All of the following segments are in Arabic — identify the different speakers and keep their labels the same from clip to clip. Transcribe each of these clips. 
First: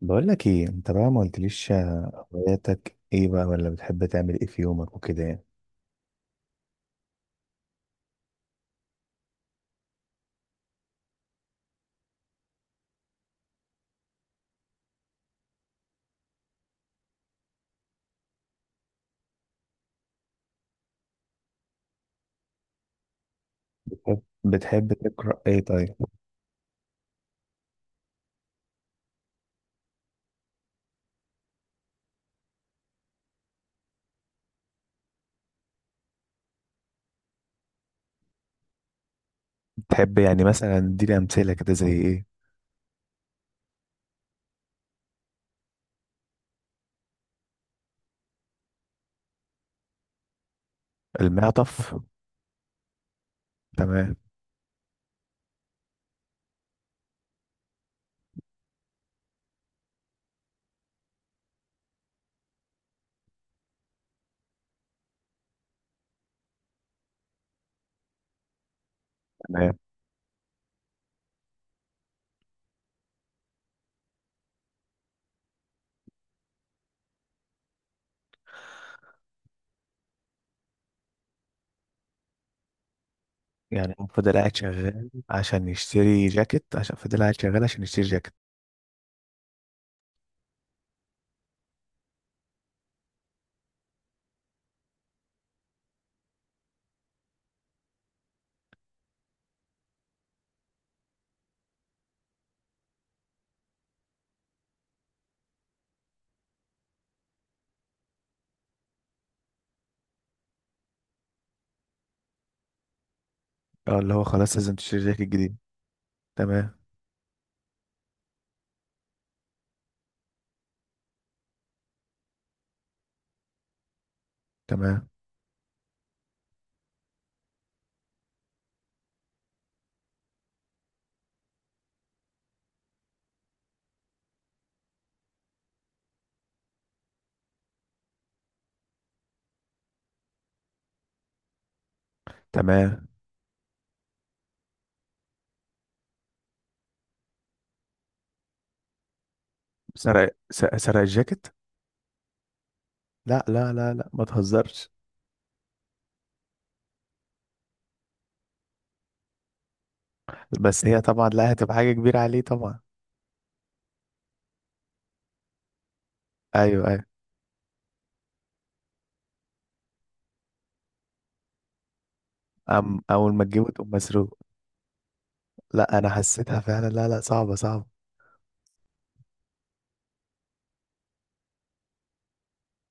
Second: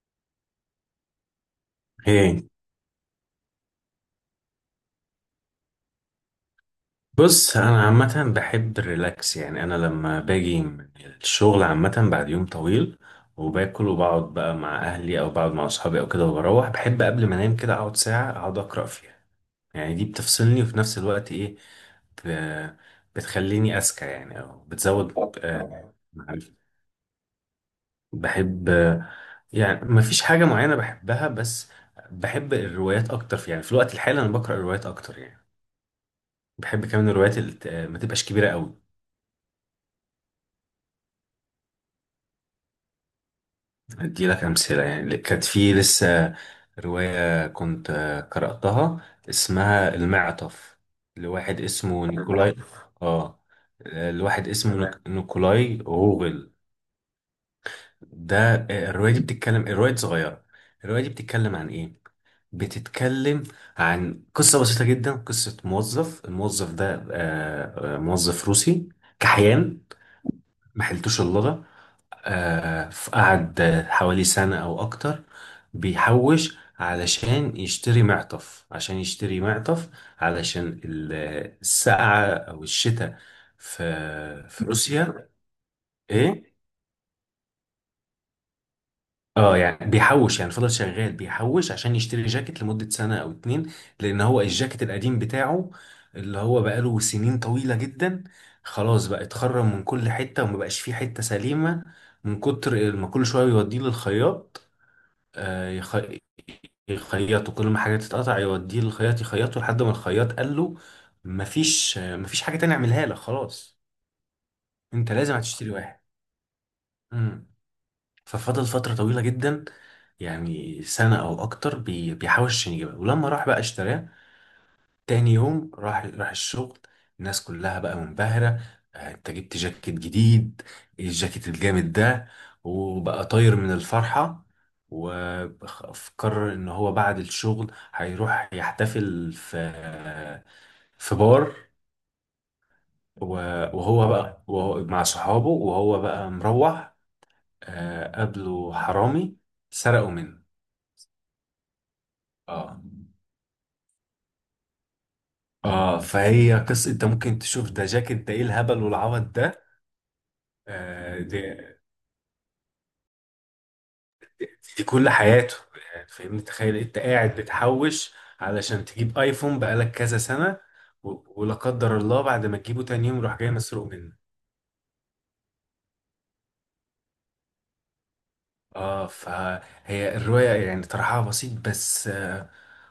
Speaker 1: بقول لك ايه انت بقى ما قلتليش
Speaker 2: ايه.
Speaker 1: هواياتك ايه بقى ولا بتحب تعمل ايه في يومك وكده يعني.
Speaker 2: بص انا عامه بحب الريلاكس، يعني انا لما باجي من الشغل عامه بعد يوم طويل وباكل وبقعد بقى مع اهلي او بقعد مع اصحابي او كده، وبروح بحب قبل ما انام كده اقعد ساعه اقعد اقرا فيها. يعني دي بتفصلني وفي نفس الوقت ايه، ب- بتخليني اذكى
Speaker 1: بتحب
Speaker 2: يعني، او
Speaker 1: بتحب
Speaker 2: بتزود
Speaker 1: تقرا ايه؟ طيب.
Speaker 2: معرفتي. بحب يعني ما فيش حاجه معينه بحبها، بس بحب الروايات اكتر، في يعني في الوقت الحالي انا بقرا روايات اكتر يعني. بحب كمان الروايات اللي ما تبقاش كبيره قوي.
Speaker 1: بتحب يعني مثلا اديني امثله كده زي ايه؟
Speaker 2: أدي لك أمثلة، يعني كانت في لسه رواية كنت قرأتها اسمها المعطف، لواحد
Speaker 1: المعطف.
Speaker 2: اسمه نيكولاي. آه.
Speaker 1: تمام.
Speaker 2: لواحد اسمه نيكولاي غوغل ده. الرواية دي صغيرة. الرواية دي بتتكلم عن إيه؟ بتتكلم عن قصة بسيطة جدا، قصة موظف، الموظف ده موظف روسي
Speaker 1: تمام.
Speaker 2: كحيان، ما حيلتوش اللغة. قعد حوالي سنة أو أكتر بيحوش علشان يشتري معطف، عشان يشتري معطف علشان السقعة أو الشتاء
Speaker 1: يعني هو فضل
Speaker 2: في
Speaker 1: قاعد
Speaker 2: في
Speaker 1: شغال
Speaker 2: روسيا.
Speaker 1: عشان يشتري
Speaker 2: إيه؟
Speaker 1: جاكيت عشان فضل قاعد شغال عشان يشتري جاكيت.
Speaker 2: اه يعني بيحوش، يعني فضل شغال بيحوش عشان يشتري جاكيت لمدة سنة أو اتنين، لأن هو الجاكيت القديم بتاعه اللي هو بقاله سنين طويلة جدا، خلاص بقى اتخرم من كل حتة ومبقاش فيه حتة سليمة من كتر ما كل شوية يوديه للخياط. آه، يخ... يخيطوا، كل ما حاجة تتقطع يوديه للخياط يخيطه، لحد ما الخياط قال له مفيش، مفيش حاجة تانية اعملها لك، خلاص
Speaker 1: اه اللي هو خلاص لازم تشتري
Speaker 2: انت
Speaker 1: جاكيت
Speaker 2: لازم
Speaker 1: جديد.
Speaker 2: هتشتري واحد.
Speaker 1: تمام.
Speaker 2: امم ففضل فترة طويلة جدا، يعني سنة او اكتر بيحاول عشان يجيبها، ولما راح بقى اشتراه
Speaker 1: تمام.
Speaker 2: تاني يوم راح الشغل، الناس كلها بقى منبهرة، انت جبت جاكيت جديد، إيه الجاكيت الجامد ده، وبقى طاير من الفرحة. وقرر ان هو بعد الشغل هيروح يحتفل في في بار.
Speaker 1: تمام.
Speaker 2: و- وهو مع صحابه وهو بقى مروح، قابله حرامي سرقوا منه.
Speaker 1: سرق الجاكيت؟
Speaker 2: اه.
Speaker 1: لا، لا، لا، لا، ما تهزرش.
Speaker 2: اه فهي قصة انت ممكن تشوف ده، جاكيت ده ايه الهبل والعبط ده،
Speaker 1: بس هي طبعا
Speaker 2: دي
Speaker 1: لا هتبقى حاجه كبيره عليه طبعا.
Speaker 2: في كل حياته، يعني فاهمني، تخيل
Speaker 1: ايوه.
Speaker 2: انت
Speaker 1: أيوه.
Speaker 2: قاعد بتحوش علشان تجيب ايفون بقالك كذا سنة، ولا قدر الله بعد ما تجيبه تاني يوم
Speaker 1: أول
Speaker 2: يروح
Speaker 1: ما
Speaker 2: جاي
Speaker 1: تجيبه
Speaker 2: مسروق
Speaker 1: تقوم
Speaker 2: منك.
Speaker 1: مسروق؟ لا، أنا حسيتها فعلا، لا، لا، صعبة، صعبة.
Speaker 2: اه فهي الرواية يعني طرحها بسيط، بس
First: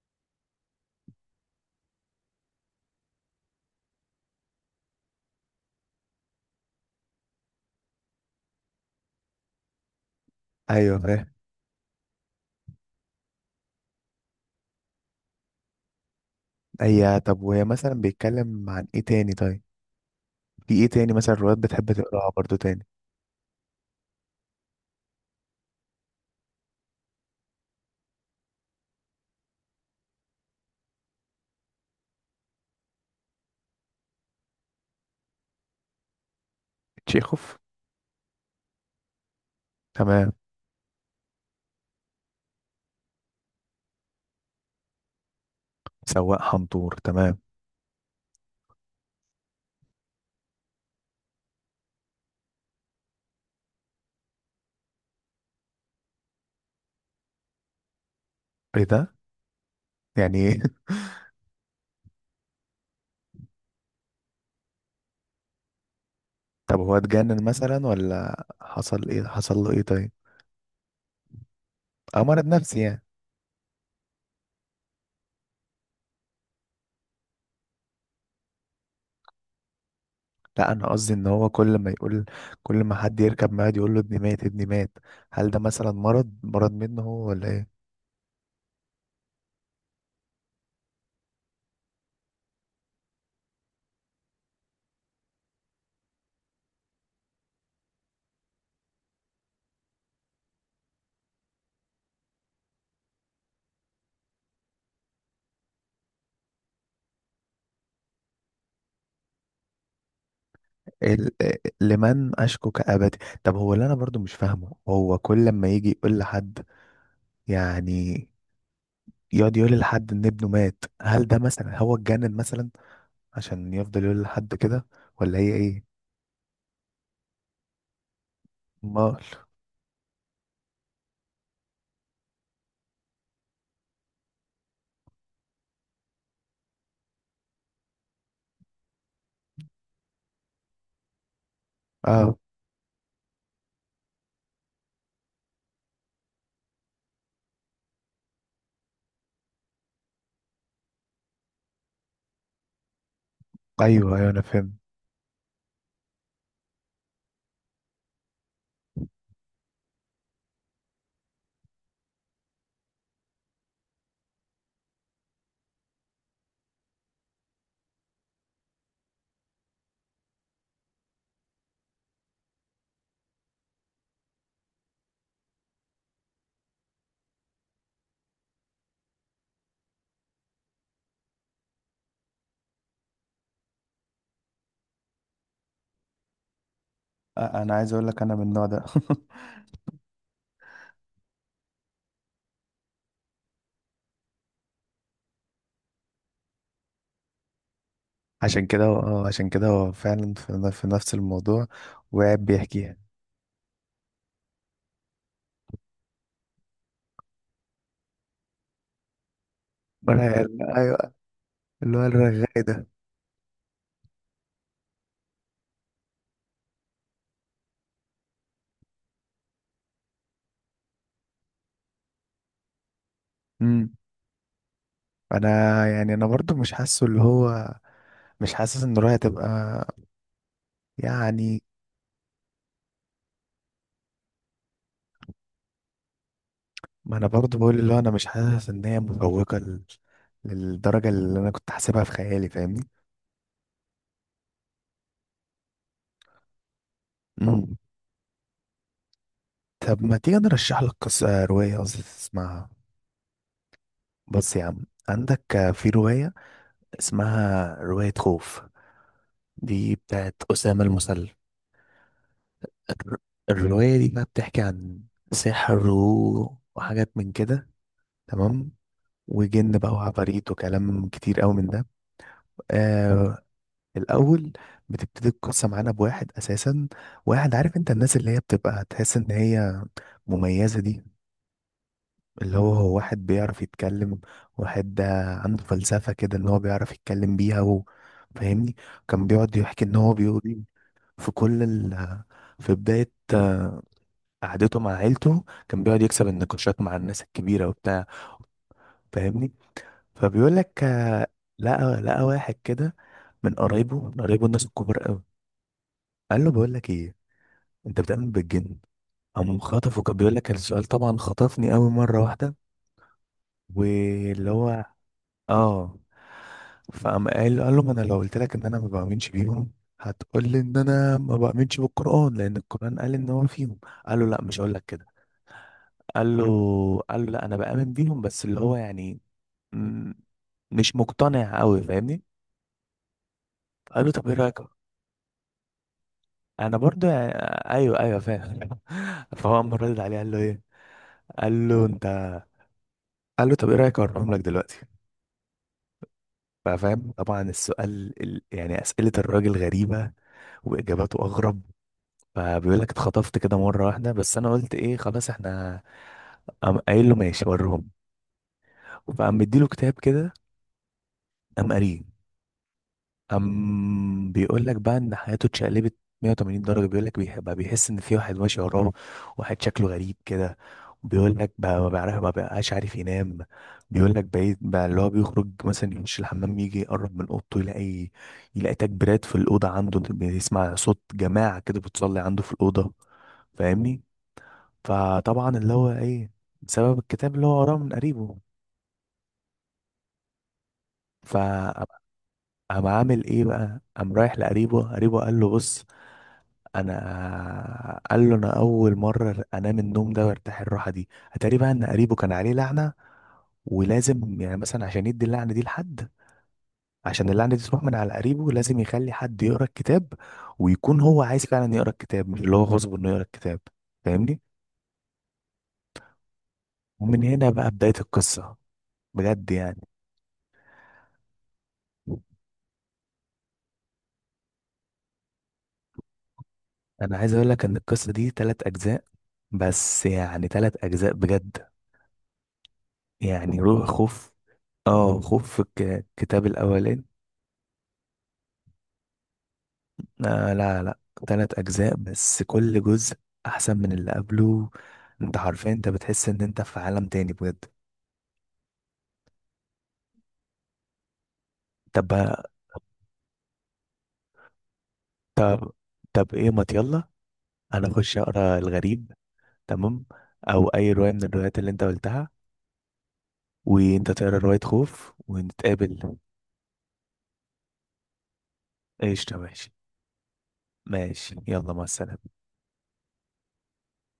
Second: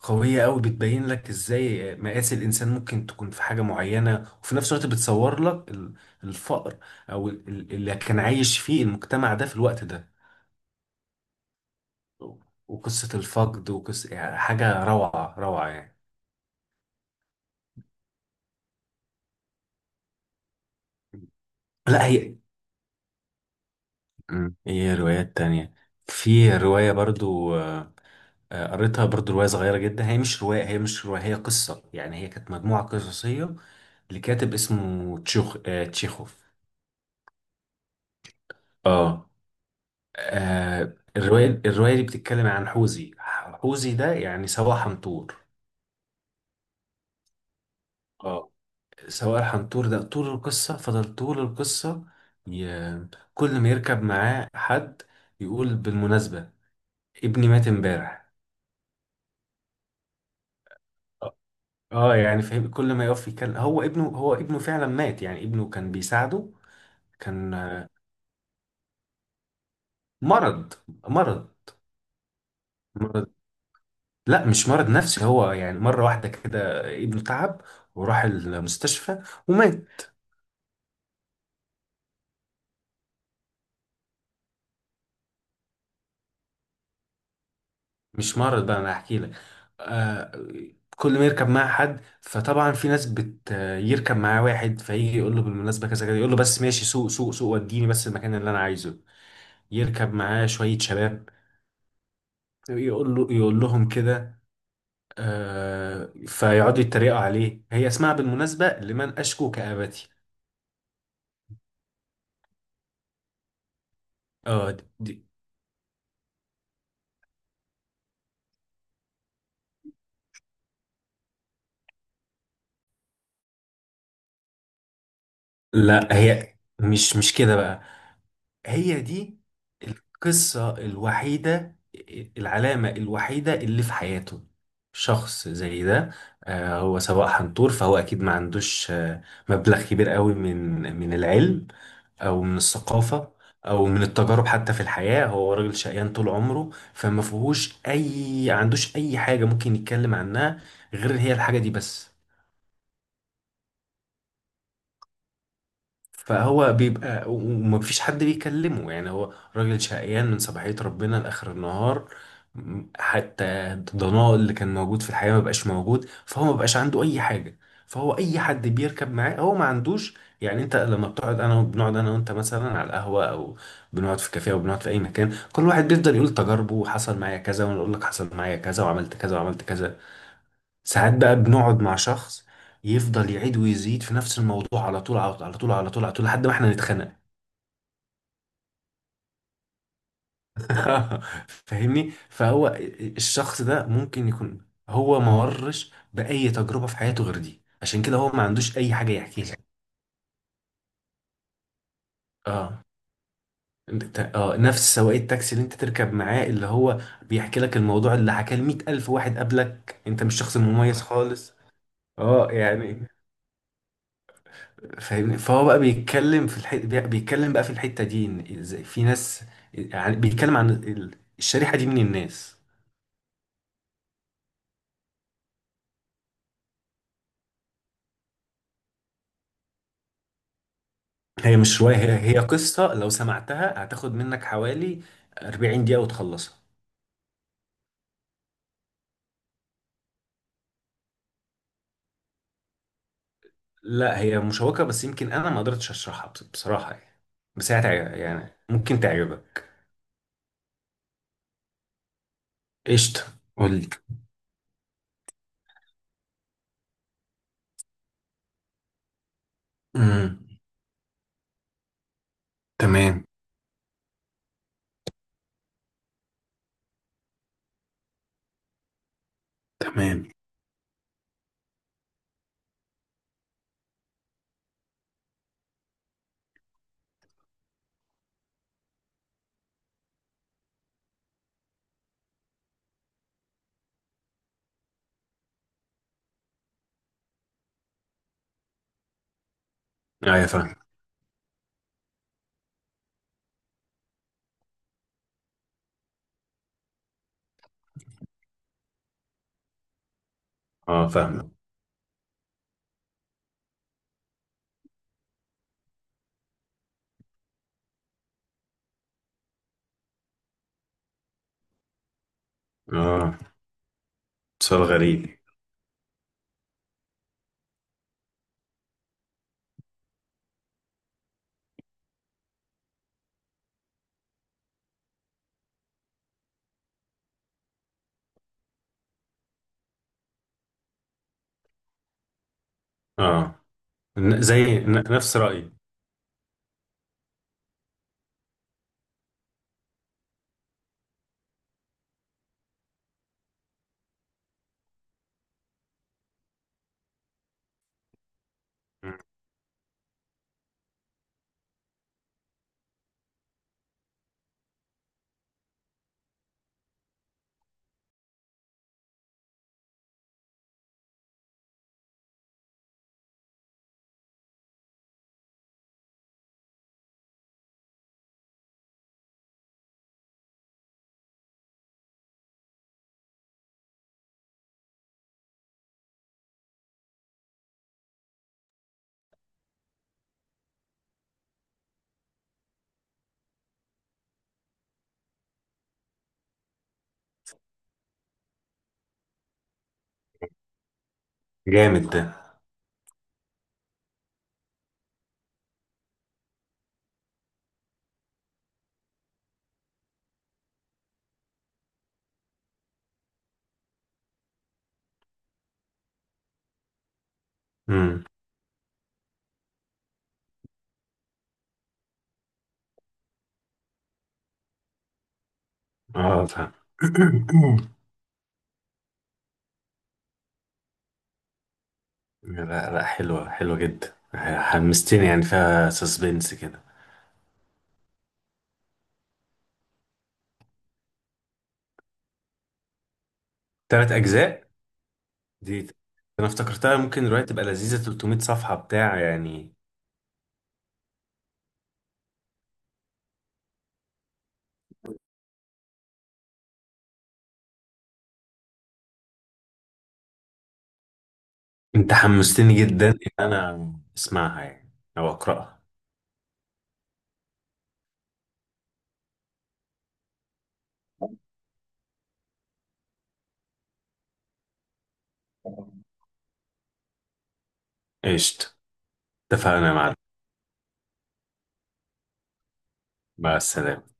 Speaker 2: قوية قوي، بتبين لك ازاي مقاس الانسان ممكن تكون في حاجة معينة، وفي نفس الوقت بتصور لك الفقر او اللي كان عايش فيه المجتمع ده في الوقت ده،
Speaker 1: أيوة، فاهم.
Speaker 2: وقصة الفقد، وقصة يعني حاجة روعة روعة يعني.
Speaker 1: هي طب وهي مثلا بيتكلم عن إيه تاني؟ طيب. في إيه تاني مثلا روايات بتحب
Speaker 2: لا
Speaker 1: تقراها
Speaker 2: هي
Speaker 1: برضو تاني؟
Speaker 2: ايه روايات تانية. في رواية برضو، قريتها برضو، رواية صغيرة جدا، هي مش رواية، هي قصة يعني، هي كانت مجموعة قصصية لكاتب اسمه تشيخوف.
Speaker 1: تشيخوف.
Speaker 2: اه.
Speaker 1: تمام.
Speaker 2: الرواية دي بتتكلم عن حوزي. حوزي ده يعني سواق حنطور.
Speaker 1: سواق حنطور. تمام.
Speaker 2: اه. سواق الحنطور ده طول القصة، فضل طول القصة ي... كل ما يركب معاه حد يقول بالمناسبة، ابني مات امبارح.
Speaker 1: إيه ده؟ يعني إيه؟
Speaker 2: اه يعني فاهم، كل ما يقف يتكلم هو ابنه، فعلا مات، يعني ابنه كان بيساعده.
Speaker 1: طب هو اتجنن
Speaker 2: كان
Speaker 1: مثلا ولا حصل إيه، حصل له إيه؟ طيب.
Speaker 2: مرض. مرض.
Speaker 1: أو مرض نفسي يعني؟
Speaker 2: مرض. لا مش مرض نفسي، هو يعني مرة واحدة كده ابنه تعب وراح المستشفى ومات.
Speaker 1: لا، أنا قصدي إن هو كل ما يقول، كل ما حد يركب معاه يقول له ابني مات، ابني مات، هل ده مثلا مرض منه هو ولا إيه؟
Speaker 2: مش مرض بقى، انا احكي لك. آه، كل ما يركب معاه حد فطبعا في ناس بت، يركب معاه واحد فيجي يقول له بالمناسبة كذا كذا، يقول له بس ماشي، سوق وديني بس المكان اللي انا عايزه. يركب معاه شوية شباب يقول له، يقول لهم كده، آه فيقعدوا يتريقوا عليه. هي اسمها بالمناسبة لمن أشكو كآبتي.
Speaker 1: ال- لمن أشكو كأبدي. طب هو اللي أنا برضو مش
Speaker 2: اه
Speaker 1: فاهمه، هو كل ما يجي يقول لحد، يعني يقعد يقول لحد إن ابنه مات، هل ده مثلا هو اتجنن مثلا عشان يفضل يقول لحد كده، ولا هي إيه؟
Speaker 2: لا هي مش كده بقى، هي
Speaker 1: أمال.
Speaker 2: دي القصة الوحيدة، العلامة الوحيدة اللي في حياته. شخص زي ده، آه هو سواق حنطور، فهو أكيد ما عندوش آه مبلغ كبير قوي من العلم،
Speaker 1: آه.
Speaker 2: او من الثقافه، او من التجارب حتى في الحياه. هو راجل شقيان طول عمره، فما فيهوش اي، ما عندوش اي حاجه ممكن يتكلم عنها غير هي الحاجه دي بس.
Speaker 1: أيوه، أيوه، أنا فهمت.
Speaker 2: فهو بيبقى ومفيش حد بيكلمه، يعني هو راجل شقيان من صباحية ربنا لآخر النهار، حتى الضناء اللي كان موجود في الحياة مبقاش موجود، فهو مبقاش عنده أي حاجة. فهو أي حد بيركب معاه هو ما عندوش، يعني أنت لما بتقعد، أنا بنقعد أنا وأنت مثلا على القهوة أو بنقعد في كافيه أو بنقعد في أي مكان، كل واحد بيفضل يقول تجاربه، وحصل معايا كذا، وأنا أقول لك حصل معايا كذا وعملت كذا وعملت كذا. ساعات بقى بنقعد مع شخص يفضل يعيد ويزيد في نفس الموضوع، على طول على طول على طول على طول على طول، لحد ما احنا نتخنق.
Speaker 1: أنا عايز أقول لك أنا من النوع ده.
Speaker 2: فاهمني، فهو الشخص ده ممكن يكون هو ما مرش بأي تجربة في حياته غير دي، عشان كده هو ما
Speaker 1: عشان
Speaker 2: عندوش
Speaker 1: كده
Speaker 2: أي
Speaker 1: هو
Speaker 2: حاجة يحكي
Speaker 1: عشان
Speaker 2: لك.
Speaker 1: كده هو فعلا في نفس الموضوع وقاعد
Speaker 2: اه
Speaker 1: بيحكيها.
Speaker 2: نفس سواق التاكسي اللي انت تركب معاه، اللي هو بيحكي لك الموضوع اللي حكاه لمية ألف واحد قبلك، انت مش
Speaker 1: مرعب.
Speaker 2: شخص مميز
Speaker 1: أيوه.
Speaker 2: خالص.
Speaker 1: اللي هو
Speaker 2: اه
Speaker 1: الرغاي ده.
Speaker 2: يعني فاهمني، فهو بقى بيتكلم في بيتكلم بقى في الحتة دي، ان ازاي في ناس، يعني بيتكلم عن الشريحة دي من الناس.
Speaker 1: أمم. أنا يعني أنا برضو مش حاسه اللي هو مش حاسس ان رؤيا تبقى
Speaker 2: هي
Speaker 1: يعني.
Speaker 2: مش رواية، هي قصة، لو سمعتها هتاخد منك حوالي 40 دقيقة وتخلصها.
Speaker 1: ما انا برضو بقول اللي هو انا مش حاسس ان هي مفوقة للدرجة اللي انا كنت حاسبها في خيالي. فاهمني؟
Speaker 2: لا هي مشوقة، بس يمكن انا ما قدرتش اشرحها بصراحة يعني، بس
Speaker 1: مم.
Speaker 2: هي يعني ممكن تعجبك.
Speaker 1: طب ما تيجي نرشح لك قصة، رواية قصدي، تسمعها؟
Speaker 2: قشطة، قول لي.
Speaker 1: بص يا عم، عندك في رواية اسمها رواية خوف، دي بتاعت
Speaker 2: امم،
Speaker 1: أسامة المسلم. الر-
Speaker 2: تمام
Speaker 1: الرواية دي بقى بتحكي عن سحر وحاجات من كده، تمام، وجن بقى
Speaker 2: تمام.
Speaker 1: وعفاريت وكلام كتير قوي من ده. آه. الاول بتبتدي القصه معانا بواحد اساسا، واحد، عارف انت الناس اللي هي بتبقى تحس ان هي مميزه دي، اللي هو هو واحد بيعرف يتكلم، واحد عنده فلسفه كده ان هو بيعرف يتكلم بيها و... فاهمني. كان بيقعد يحكي ان هو
Speaker 2: ايوه
Speaker 1: بيقول
Speaker 2: فاهم.
Speaker 1: في كل في بدايه قعدته مع عيلته، كان بيقعد يكسب النقاشات مع الناس الكبيره وبتاع، فاهمني. فبيقول لك
Speaker 2: اه فاهم.
Speaker 1: لقى واحد كده من قرايبه، من قرايبه الناس الكبار قوي، قال له بقول لك ايه، انت بتؤمن بالجن؟ قام خطفه، كان بيقول لك السؤال طبعا خطفني قوي مره واحده،
Speaker 2: اه،
Speaker 1: واللي
Speaker 2: سؤال
Speaker 1: هو
Speaker 2: غريب.
Speaker 1: اه، فقام قال له ما انا لو قلت لك ان انا ما بؤمنش بيهم، هتقول لي ان انا ما بؤمنش بالقران لان القران قال ان هو فيهم. قال له لا مش هقول لك كده، قال له قال له لا انا بامن بيهم بس اللي هو يعني م- مش مقتنع قوي فاهمني.
Speaker 2: اه،
Speaker 1: قال له طب ايه رايك؟
Speaker 2: زي نفس رأيي.
Speaker 1: انا برضو ايوه، ايوه، فاهم. فهو قام رد عليه، قال له ايه، قال له انت، قال له طب ايه رايك اقربهم لك دلوقتي؟ ففاهم طبعا السؤال يعني اسئله الراجل غريبه واجاباته اغرب. فبيقول لك اتخطفت كده مره واحده بس انا قلت ايه خلاص احنا، قام قايل له ماشي وريهم. فقام مديله كتاب كده، قام قاريه. بيقول لك بقى إن حياته اتشقلبت 180 درجة. بيقول لك بقى بيحس إن في واحد ماشي وراه، واحد شكله غريب كده. بيقول لك بقى ما بقاش عارف ينام. بيقول لك بقيت بقى اللي هو بيخرج مثلا يخش الحمام، يجي يقرب من أوضته، يلاقي تكبيرات في الأوضة عنده، بيسمع صوت جماعة كده بتصلي عنده في الأوضة، فاهمني. فطبعا اللي هو إيه؟ بسبب الكتاب اللي هو وراه من قريبه. فقام
Speaker 2: جامد ده.
Speaker 1: عامل ايه بقى، قام رايح لقريبه، قريبه، قال له بص، انا قال له انا اول مره انام النوم ده وارتاح الراحه دي. اتاري بقى ان قريبه كان عليه لعنه، ولازم يعني مثلا عشان يدي اللعنه دي لحد، عشان اللعنه دي تروح من على
Speaker 2: امم.
Speaker 1: قريبه لازم يخلي حد يقرا الكتاب، ويكون هو عايز فعلا يقرا الكتاب مش اللي هو غصب انه يقرا الكتاب، فاهمني.
Speaker 2: اه فاهم.
Speaker 1: ومن هنا بقى بدايه القصه، بجد يعني.
Speaker 2: لا لا، حلوة حلوة جدا، حمستني يعني، فيها سسبنس كده.
Speaker 1: انا عايز اقول لك ان القصه دي ثلاث اجزاء، بس يعني ثلاث اجزاء بجد يعني، روح
Speaker 2: تلات
Speaker 1: خوف.
Speaker 2: أجزاء
Speaker 1: اه خوف في
Speaker 2: دي؟
Speaker 1: الكتاب
Speaker 2: أنا افتكرتها
Speaker 1: الاولاني.
Speaker 2: ممكن دلوقتي تبقى لذيذة 300 صفحة بتاع يعني.
Speaker 1: آه لا، لا، تلات أجزاء بس كل جزء أحسن من اللي قبله. أنت حرفيا أنت بتحس إن أنت في عالم تاني بجد. طب
Speaker 2: أنت
Speaker 1: بقى-
Speaker 2: حمستني جدا إن أنا أسمعها يعني، أو
Speaker 1: طب
Speaker 2: أقرأها.
Speaker 1: طب إيه، ما يلا، أنا أخش أقرأ الغريب، تمام، أو أي رواية من الروايات اللي أنت قلتها، وأنت تقرأ رواية خوف ونتقابل.
Speaker 2: قشطة،
Speaker 1: قشطة، ماشي.
Speaker 2: اتفقنا يا معلم.
Speaker 1: ماشي، يلا، مع السلامة.
Speaker 2: مع السلامة.